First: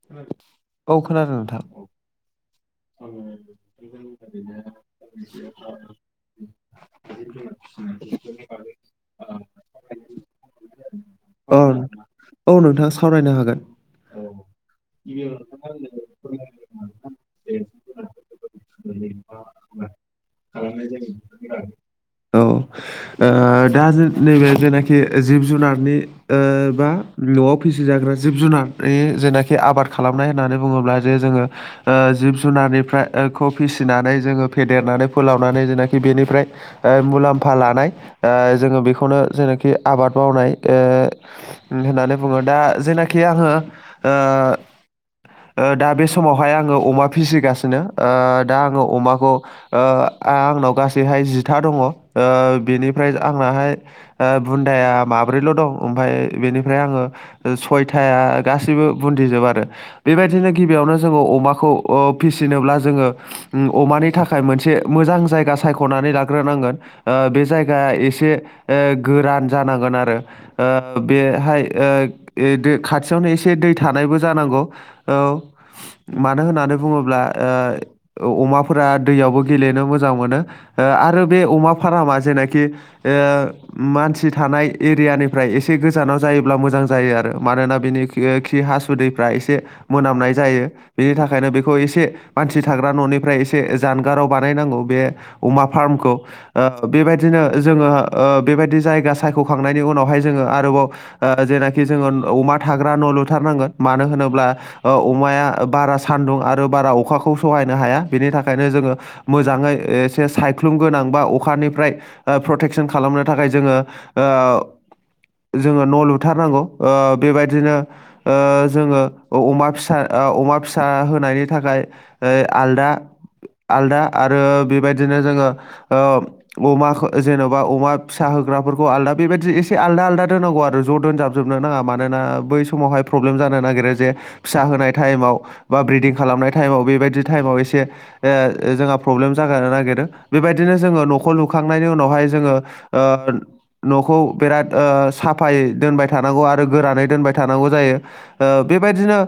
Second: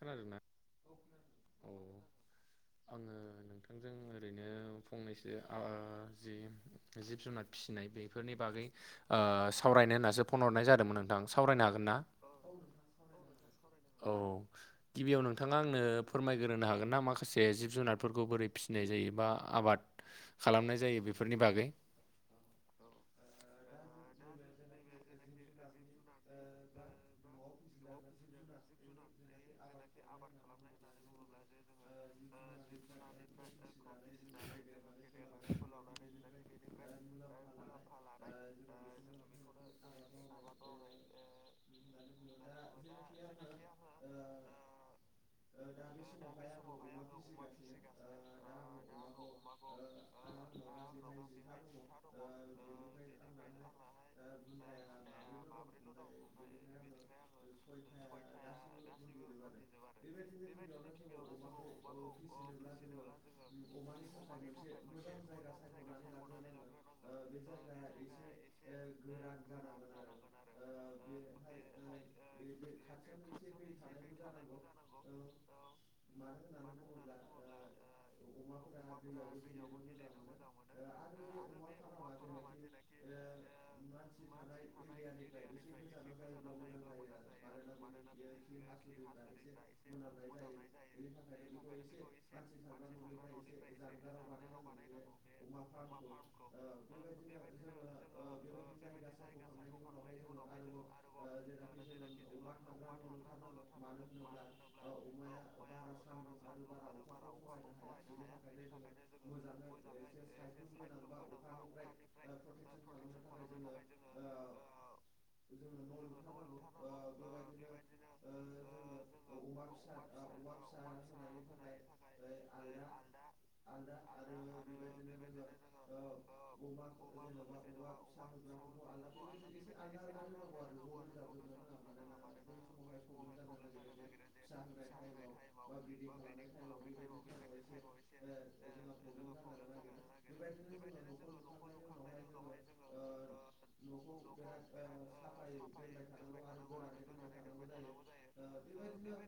खोनादोंना औ खोनादों औ नोंथां। आङो नोंथांजों ओरैनो फंनैसो आ जि जिब जुनार फिसिनाय बेफोरनि बागै ओह सावरायनो होन्नासो फन हरनाय जादोंमोन नोंथां औ सावरायनो हागोन ना? औ नोंथां सावरायनो हागोन। औ गिबियाव नोंथाङा आंनो फोरमायग्रोनो हागोन ना मा खा से जिब जुनारफोरखौ बोरै फिनाय जायो बा आबाद खालामनाय जायो बेफोरनि बागै। औ ओ दा जो नैबे जेनाखि जिब जुनारनि ओ बा न'आव फिसिजाग्रा जिब जुनारनि जेनाखि आबाद खालामनाय होननानै बुङोब्ला जे जोङो ओह जिब जुनारनिफ्राय ओ खौ फिसिनानै जोङो फेदेरनानै फोलावनानै जेनाखि बेनिफ्राय ओ मुलाम्फा लानाय ओ जोङो बेखौनो जेनाखि आबाद मावनाय ओ होननानै बुङो दा जेनाखि आङो ओ ओ दा बे समावहाय आङो अमा फिसिगासिनो ओ दा आङो अमाखौ ओ आंनाव गासैहाय जिथा दङ' ओ बेनिफ्राय आंनाहाय ओ बुन्दाया माब्रैल' दं ओमफाय बेनिफ्राय आङो सयथाया गासैबो बुन्दिजोब आरो बेबायदिनो गिबियावनो जोङो अमाखौ अ फिसिनोब्ला जोङो उम अमानि थाखाय मोनसे मोजां जायगा सायख'नानै लाग्रोनांगोन। ओ बे जायगाया एसे ओ गोरान जानांगोन आरो ओ बेहाय ओ खाथियावनो एसे थे दै थानायबो जानांगौ औ मानो होननानै बुङोब्ला ओ अमाफोरा दैयावबो गेलेनो मोजां मोनो आरो बे अमा फारामा जेनाखि ओ मानसि थानाय एरियानिफ्राय एसे गोजानाव जायोब्ला मोजां जायो आरो मानोना बिनि खि हासुदैफ्रा एसे मोनामनाय जायो बेनि थाखायनो बे खौ एसे मानसि थाग्रा न'निफ्राय एसे जानगाराव बानायनांगौ बे अमा फार्मखौ ओ बेबायदिनो जोङो ओ बेबायदि जायगा सायख'खांनायनि उनावहाय जोङो आरोबाव ओ जेनाखि जोङो अमा थाग्रा न' लुथारनांगोन मानो होनोब्ला अमाया बारा सान्दुं आरो बारा अखाखौ सहायनो हाया बेनि थाखायनो जोङो मोजाङै एसे सायख्लुम गोनां बा अखानिफ्राय ओ प्रटेकसन खालामनो थाखाय जोङो ओ जोङो न' लुथारनांगौ ओ बेबायदिनो ओ जोङो अमा फिसा ओ अमा फिसा होनाय थाखाय ओ आलदा आलदा आरो बेबायदिनो जोङो ओ अमाखौ जेन'बा अमा फिसा होग्राफोरखौ आलदा बेबायदि एस एसे आलदा आलदा दोनांगौ आरो ज' दोनजाब जोबनो नाङा मानोना बै समावहाय प्रब्लेम जानोनागिरो जे फिसा होनाय टाइमाव बा ब्रिदिं खालामनाय टाइमाव बेबायदि टाइमाव एसे ओ जोंहा प्रब्लेम जागानो नागिरो बेबायदिनो जोङो नखौ लुखांनायनि उनावहाय जोङो ओ न'खौ बिराद साफायै दोनबाय थानांगौ आरो गोरानै दोनबाय थानांगौ जायो। ओ बेबायदिनो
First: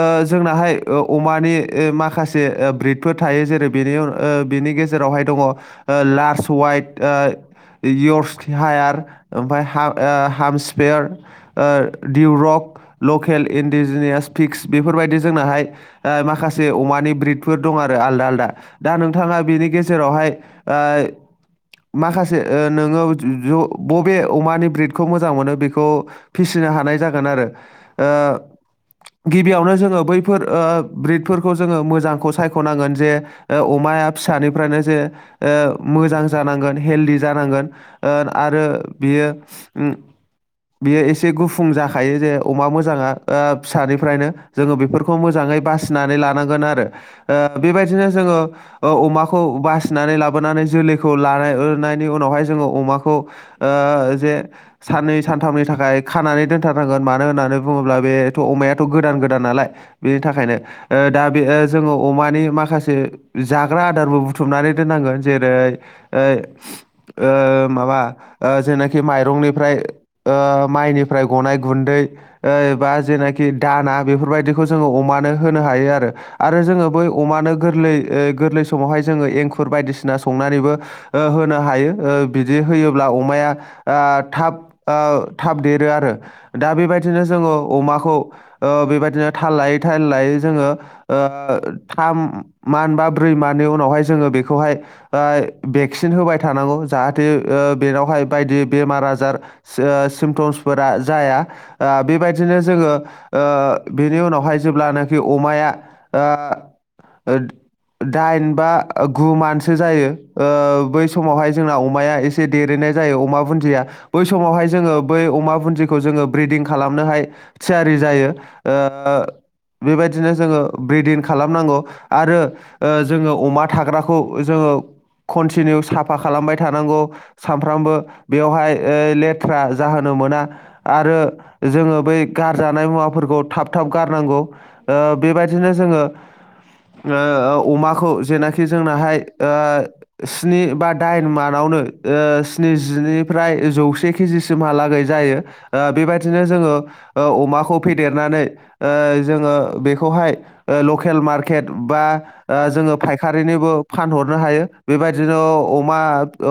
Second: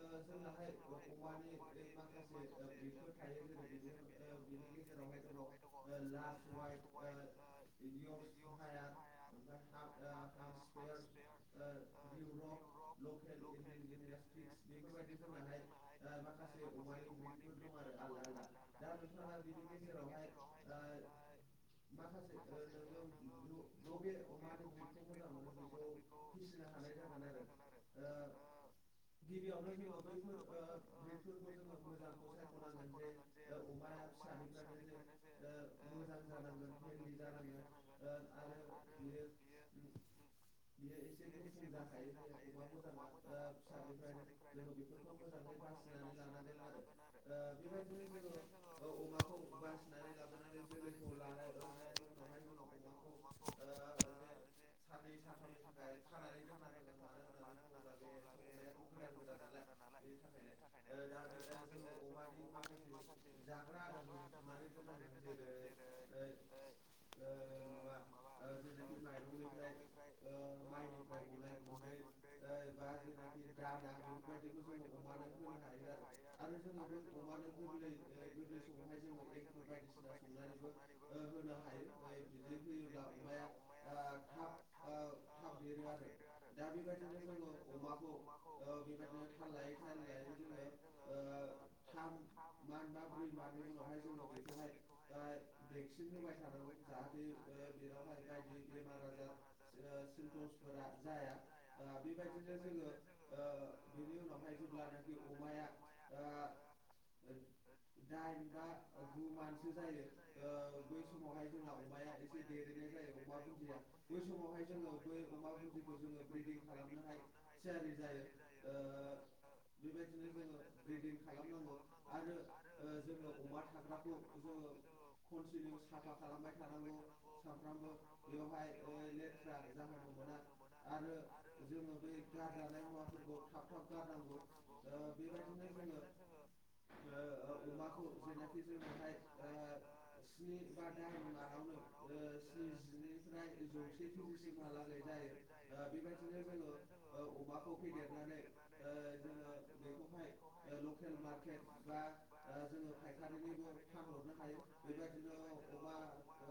ओ जोंनाहाय ओ अमानि ओ माखासे ओ ब्रेदफोर थायो जेरै बेनि ओ बेनि गेजेरावहाय दङ ओ लार्स वाइट ओ इयर्स हायार ओमफाय हा ओ हाम स्पेयार ओ दिउरक लकेल इन्डिजिनियास पिक्स बेफोरबायदि जोंनाहाय ओ माखासे अमानि ब्रिदफोर दं आरो आलदा आलदा दा नोंथाङा बेनि गेजेरावहाय ओइ माखासे ओ नोङो ज बबे अमानि ब्रिदखौ मोजां मोनो बेखौ फिसिनो हानाय जागोन आरो ओ गिबियावनो जोङो बैफोर ओ ब्रिदफोरखौ जोंङो मोजांखौ सायख'नांगोन जे ओ अमाया फिसानिफ्रायनो जे ओ मोजां जानांगोन हेलदि जानांगोन ओ आरो बियो ओ बियो एसे गुफुं जाखायो जे अमा मोजाङा ओ फिसानिफ्रायनो जोङो बेफोरखौ मोजाङै बासिनानै लानांगोन आरो। ओ बेबायदिनो जोङो ओ अमाखौ बासिनानै लाबोनानै जोलैखौ लानाय नायनि उनावहाय जोङो अमाखौ ओ जे साननै सानथामनि थाखाय खानानै दोनथारनांगोन मानो होननानै बुंङोब्ला बेथ' अमायाथ' गोदान गोदान नालाय। बेनि थाखायनो ओ दा बे ओ जोङो अमानि माखासे जाग्रा आदारबो बुथुमनानै दोननांगोन जेरै ओ ओ माबा ओ जेनाखि माइरंनिफ्राय ओ माइनिफ्राय गनाय गुन्दै ओ बा जेनाखि दाना बेफोरबायदिखौ जोङो अमानो होनो हायो आरो आरो जोङो बै अमानो गोरलै गोरलै समावहाय जोङो एंखुर बायदिसिना संनानैबो ओ होनो हायो ओ बिदि होयोब्ला अमाया ओह थाब ओ थाब देरो आरो दा बेबायदिनो जोङो अमाखौ बेबायदिनो थाल लायै थाल लायै जोङो ओ थाम मान बा ब्रै मनि उनावहाय जोङो बेखौहाय ओ भेक्सिन होबाय थानांगौ जाहाथे बेनावहाय बायदि बेमार आजार ओ सिमटम्सफोरा जाया। ओ बेबायदिनो जोङो ओ बेनि उनावहाय जेब्लानो बि अमाया ओ ओ दाइन बा गु मानसो जायो ओ बै समावहाय जोंना अमाया एसे से देरैनाय जायो अमा बुन्दिया बै समावहाय जोङो बै अमा बुन्दिखौ जोङो ब्रिदिं खालामनोहाय थियारि जायो ओ बेबायदिनो जोङो ब्रेदिन खालामनांगौ आरो ओ जोंङो अमा थाग्राखौ जोङो कन्टिनिउ साफा खालामबाय थानांगौ। सानफ्रामबो बेवहाय लेथ्रा जाहोनो मोना। आरो जोंङो बै गारजानाय मुवाफोरखौ थाब थाब गारनांगौ। ओ बेबायदिनो जोङो ओ अमाखौ जेनाखि जोंनाहाय ओ स्नि बा दाइन मानावनो ओ स्निजिनिफ्राय जौसे कि जिसिमहालागै जायो बेबायदिनो जोंङो ओ अमाखौ फेदेरनानै ओ जोङो बेखौहाय लकेल मार्केट बा ओ जोंङो फायखारिनिबो फानहरनो हायो बेबायदिनो अमा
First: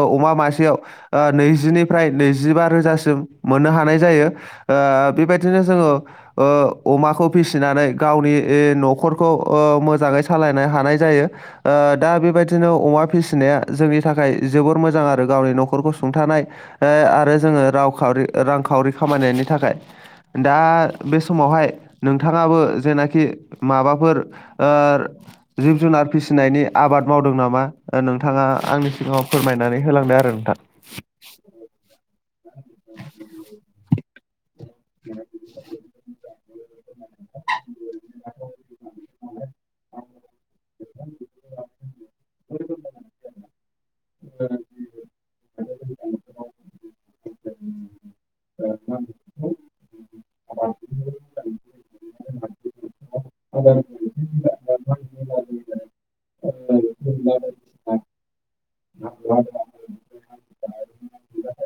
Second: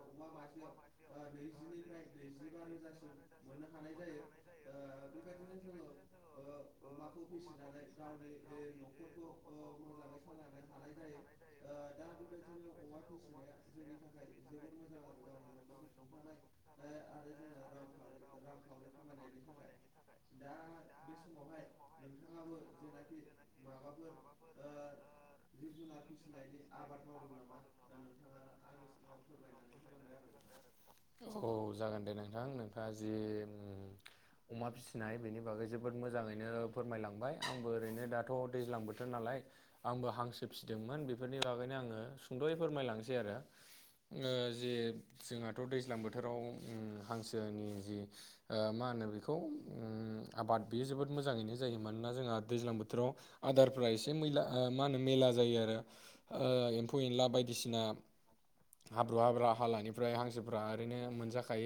अमा मासेयाव ओ नैजिनिफ्राय नैजिबा रोजासिम मोननो हानाय जायो। ओ बेबायदिनो जोङो ओ अमाखौ फिसिनानै गावनि न'खरखौ ओ मोजांङै सालायनो हानाय जायो। ओ दा बेबायदिनो अमा फिसिनाया जोंनि थाखाय जोबोर मोजां आरो गावनि नखरखौ सुंथानाय। आरो जोंङो रावखावरि रांखावरि खामायनायनि थाखाय दा बे समावहाय नोंथांङाबो जेनाखि माबाफोर ओ जिब-जुनार फिसिनायनि आबाद मावदों नामा नोंथांङा आंनि सिगांङाव फोरमायनानै होलांदो आरो नोंथां। औ जागोन दे नोंथां नोंथांङा जि अमा फिसिनाय बेनि बागै जोबोद मोजांङैनो फोरमायलांबाय आंबो ओरैनो दाथ' दैज्लां बोथोर नालाय आंबो हांसो फिदोंमोन बेफोरनि बागैनो आङो सुंद'यै फोरमायलांसै आरो ओ जे जोंहाथ' दैज्लां बोथोराव उम हांसोनि जि ओ मा होनो बेखौ उम आबाद बेयो जोबोद मोजाङैनो जायो मानोना जोंहा दैज्लां बोथोराव। आदारफ्रा एसे मैला ओ मा होनो मेला जायो आरो ओ एम्फौ एनला बायदिसिना हाब्रु हाब्रा हालानिफ्राय हांसो फ्रा ओरैनो मोनजाखा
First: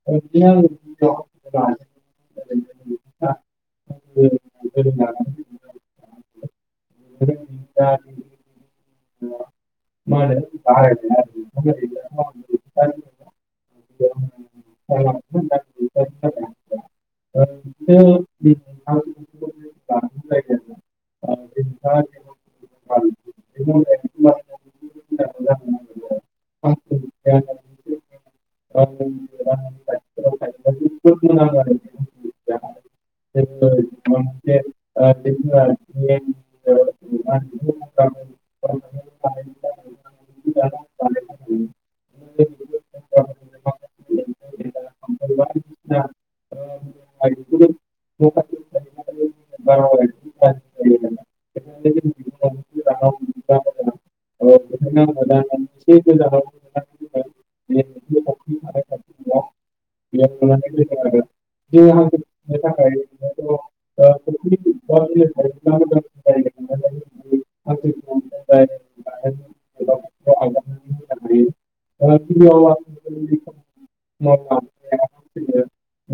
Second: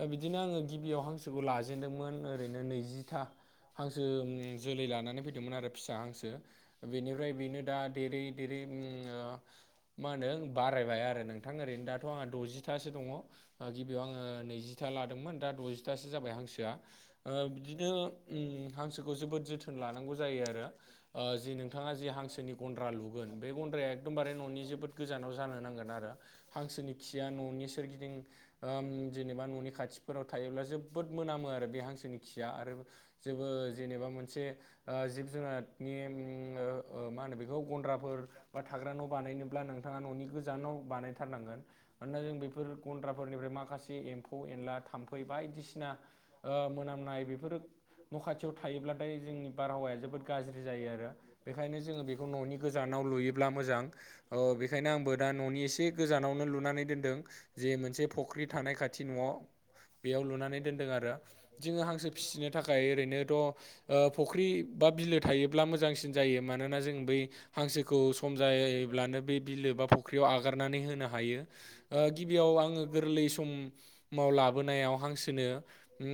ओ बिदिनो आंङो फोरखौ लाजेनदोंमोन ओरैनो नैजिथा हांसो जोलै लानानै फैदोंमोन आरो फिसा हांसो। बेनिफ्राय बेनो दा देरै देरै उम ओ मा होनो बारायबाय आरो नोंथां ओरैनो दाथ आंहा दजिथासो दङ ओ गिबियाव आङो नैजिथा लादोंमोन दा दजिथासो जाबाय हांसोआ ओ बिदिनो उम हांसोखौ जोबोद जोथोन लानांगौ जायो आरो ओ जिनो नोंथाङा जि हांसोनि गन्द्रा लुगोन बे गन्द्राया एकदमबारे ननि जोबोद गोजानाव जानो नांगोन आरो हांसोनि खिया ननि [unintelligible] सोरगिदिं उम जेनेबा ननि खाथिफोराव थायोब्ला जोबोद मोनामो आरो बे हांसोनि थिया आरो जेबो जेनेबा मोनसे ओ जिब जुनारनि उम ङो ओ मा होनो बेखौ गन्द्राफोर बा थाग्रा न बानायनोब्ला नोंथाङा ननि गोजानाव बानायथारनांगोन मानोना जों बे बेफोर गन्द्राफोरनिफ्राय माखासे एम्फौ एनला थाम्फै बायदिसिना ओ मोनामनाय बेफोरो न खाथियाव थायोब्लाथाय जोंनि बारहावाया जोबोद गाज्रि जायो आरो। बेखायनो जोङो बेखौ न'नि गोजानाव लुयोब्ला मोजां ओ बेखायनो आंबो दा ननि एसे गोजानावनो लुनानै दोनदों। जे मोनसे फख्रि थानाय खाथि न'आव बेयाव लुनानै दोनदों आरो जोङो हांसो फिसिनो थाखाय ओरैनोथ ओ फुख्रि बा बिलो थायोब्ला मोजांसिन जायो मानोना जों बै हांसोखौ सम जायोब्लानो बे बिलो बा फुख्रियाव आगारनानै होनो हायो ओ गिबियाव आङो गोरलै समाव लाबोनायाव हांसोनो ओम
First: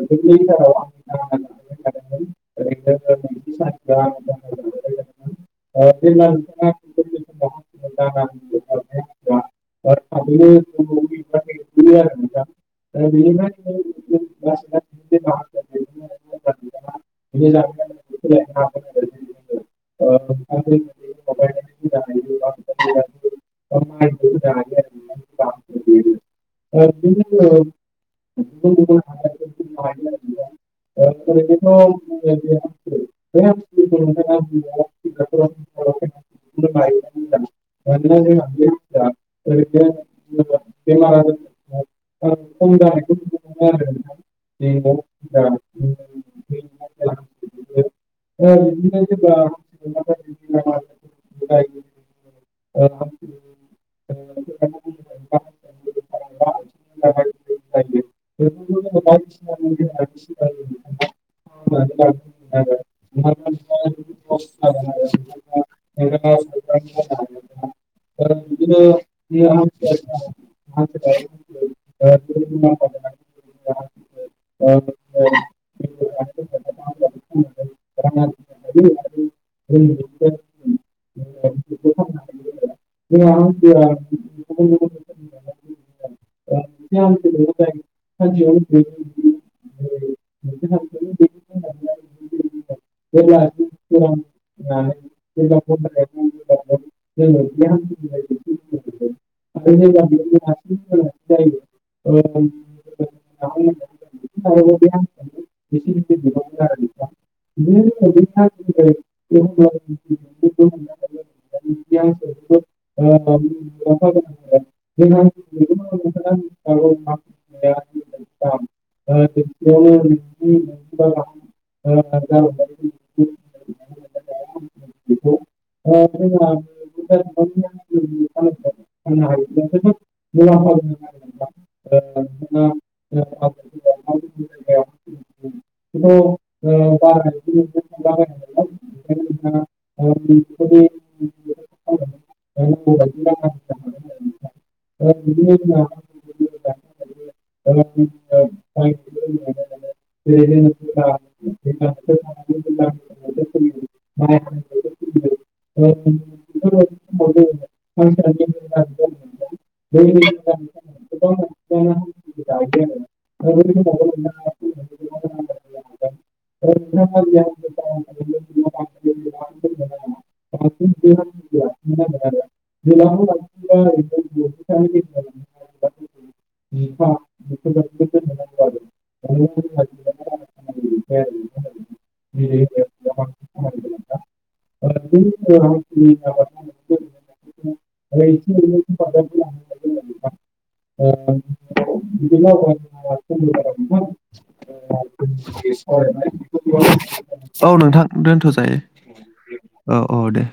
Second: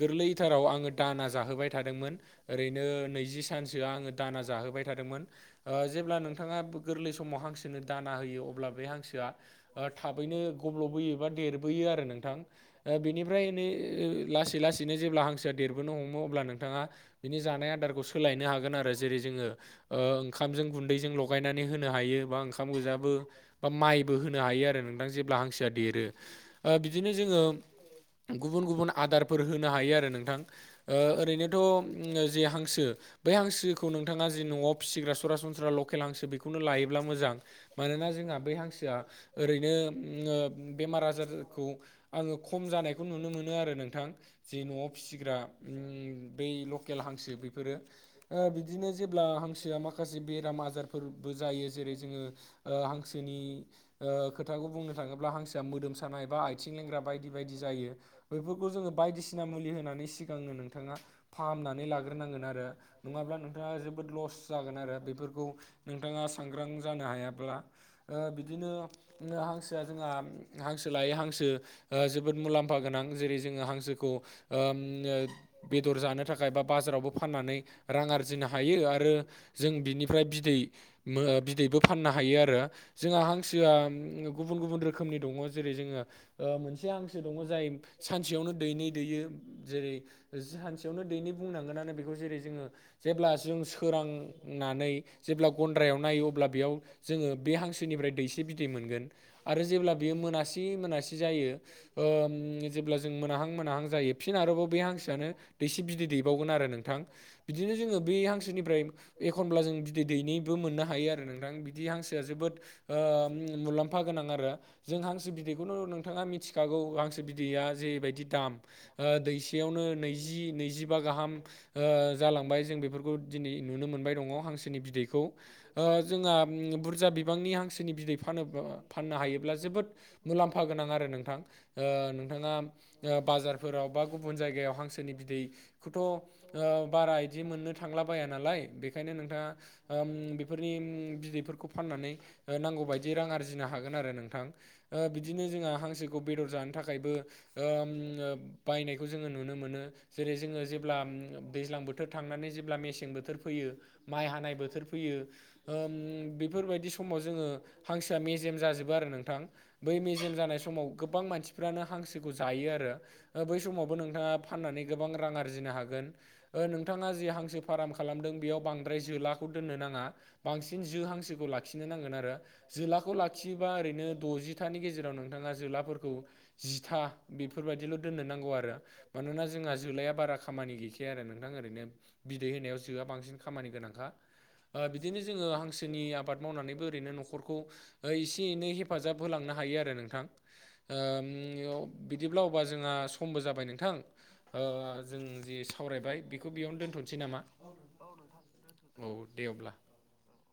गोरलैथाराव आङो दाना जाहोबाय थादोंमोन। ओरैनो नैजि सानसो आङो दाना जाहोबाय थादोंमोन ओ जेब्ला नोंथाङा गोरलै समाव हांसोनो दाना होयो अब्ला बै हांसोआ ओ था बैनो गब्लबबोयोबा देरबोयो आरो नों थां ओ-बेनिफ्रायै नो-लासै लासैनो जेब्ला हांसोआ देरबोनो हमो अब्ला नोंथाङा बिनि जानाय आदारखौ सोलायनो हागोन आरो जेरै जोङो ओ ओंखामजों गुन्दैजों लगायनानै होनो हायो बा ओंखाम गोजाबो बा माइबो होनो हायो आरो नोंथां जेब्ला हांसोआ देरो ओ बिदिनो जोङो गुबुन गुबुन आदारफोर होनो हायो आरो नोंथां ओ ओरैनोथ ओम जे हांसो बै हांसोखौ नोंथाङा जि न'आव फिसिग्रा सरासनस्रा लकेल हांसो बेखौनो लायोब्ला मोजां मानोना जोंहा बै हांसोआ ओरैनो ओ बेमार आजारखौ आङो खम जानायखौ नुनो मोनो आरो नोंथां। जे न'आव फिसिग्रा ओम बै लकेल हांसो बेफोरो ओ बिदिनो जेब्ला हांसोआ माखासे बेराम आजारफोरबो जायो जेरै जोङो ओ हांसोनि ओ खोथाखौ बुंनो थाङोब्ला हांसोआ मोदोम सानाय बा आथिं लेंग्रा बायदि बायदि जायो बैफोरखौ जोङो बायदिसिना मुलि होनानै सिगाङो नोंथाङा फाहामनानै लाग्रोनांगोन आरो नङाब्ला नोंथाङा जोबोद लस जागोन आरो बेफोरखौ नोंथाङा सांग्रां जानो हायाब्ला ओ बिदिनो ओ नों हास दा जोंहा हांसो लायै हांसो ओ जोबोद मुलाम्फा गोनां जेरै जोङो हांसोखौ ओम ओ बेदर जानो थाखाय बा बाजारावबो फाननानै रां आरजिनो हायो आरो जों बिनिफ्राय बिदै मो-ओ-बिदैबो फाननो हायो आरो जोंहा हांसोआ गुबुन गुबुन रोखोमनि दङ जेरै जोङो ओ मोनसे हांसो दङ जाय सानसेयावनो दैैनै दैयो जेरै ओ सानसेयावनो दैनि बुंनांगोनानो बेखौ जेरै जोङो जेब्ला जों सोरांनानै जेब्ला गन्द्रायाव नायो अब्ला बेयाव जोङो बे हांसोनिफ्राय दैसे बिदै मोनगोन। आरो जेब्ला बियो मोनासि मोनासि जायो ओ जेब्ला जों मोनाहां मोनाहां जायो फिन आरोबाव बै हांसोआनो दैसे बिदै दैबावगोन आरो नोंथां। बिदिनो जोङो बे हांसोनिफ्राय एखनब्ला जों बिदै दैनै। बो मोननो हायो आरो नोंथां बिदि हांसोया जोबोद ओ मु लामफा गोनां आरो जों हांसो बिदै खुनु नोंथाङा मिथिखागौ हांसो बिदैया जेबायदि दाम। ओ दैसेयावनो नैजि नैजिबा गाहाम ओ जालांबाय जों बेफोरखौ दिनै नुनो मोनबाय दङ हांसोनि बिदैखौ। ओ जोंहा ओम बुरजा बिबांनि हांसोनि बिदै फानोबा फाननो हायोब्ला जोबोद मुलाम्फा गोनां आरो नोंथां ओ नोंथाङा ओ बाजारफोराव बा गुबुन जायगायाव हांसोनि बिदैखौथ ओ बारा इदि मोननो था थांला बाया नालाय बेखायनो नोंथाङा ओम ओ बेफोरनि बिदैफोरखौ फाननानै ओ नांगौ बायदि रां आरजिनो हागोन आरो नोंथां ओ बिदिनो जोंहा हांसो खौ बेदर जानो थाखायबो उम ओ बायनायखौ जोङो नुनो मोनो। जेरै जोङो जेब्ला दैज्लां बोथोर थांनानै जिब ब्ला मेसें बोथोर फैयो माइ हानाय बोथोर फैयो ओम बेफोरबायदि समाव जोङो हांसोआ मेजेम जाजोबो आरो नोंथां। बै मेजेम जानाय समाव गोबां मानसि फ्रानो हांसोखौ जायो आरो बै समावबो नोंथाङा फाननानै गोबां रां आरजिनो हागोन। ओ नोंथाङा जि हांसो फाराम खालामदों बेयाव बांद्राय जोलाखौ दोननो नाङा। बांसिन जो हांसोखौ लाखिनो नांगोन आरो जोलाखौ लाखियोबा ओरैनो दजिथानि गेजेराव नोंथाङा जोलाफोरखौ जिथा बेफोरबायदिल दोननो नांगौ आरो। मानोना जोंहा जोलाया बारा खामानि गैखाया आरो नोंथां ओरैनो बिदै होनायाव जोआ बांसिन खामानि गोनांखा ओ बिदिनो जोङो सोनि आबाद मावनानैबो ओरैनो नख होलांनो हायो आरो नोंथां [unintelligible] ओ बिदिब्ला अब्ला जोंहा समबो जाबाय [unintelligible] नोंथां ओ जों जि सावरायबाय बेखौ बेयावनो [unintelligible] दोनथ'नोसै नामा औ नोंथां दोनथजायो औ दे अब्ला औ औ दे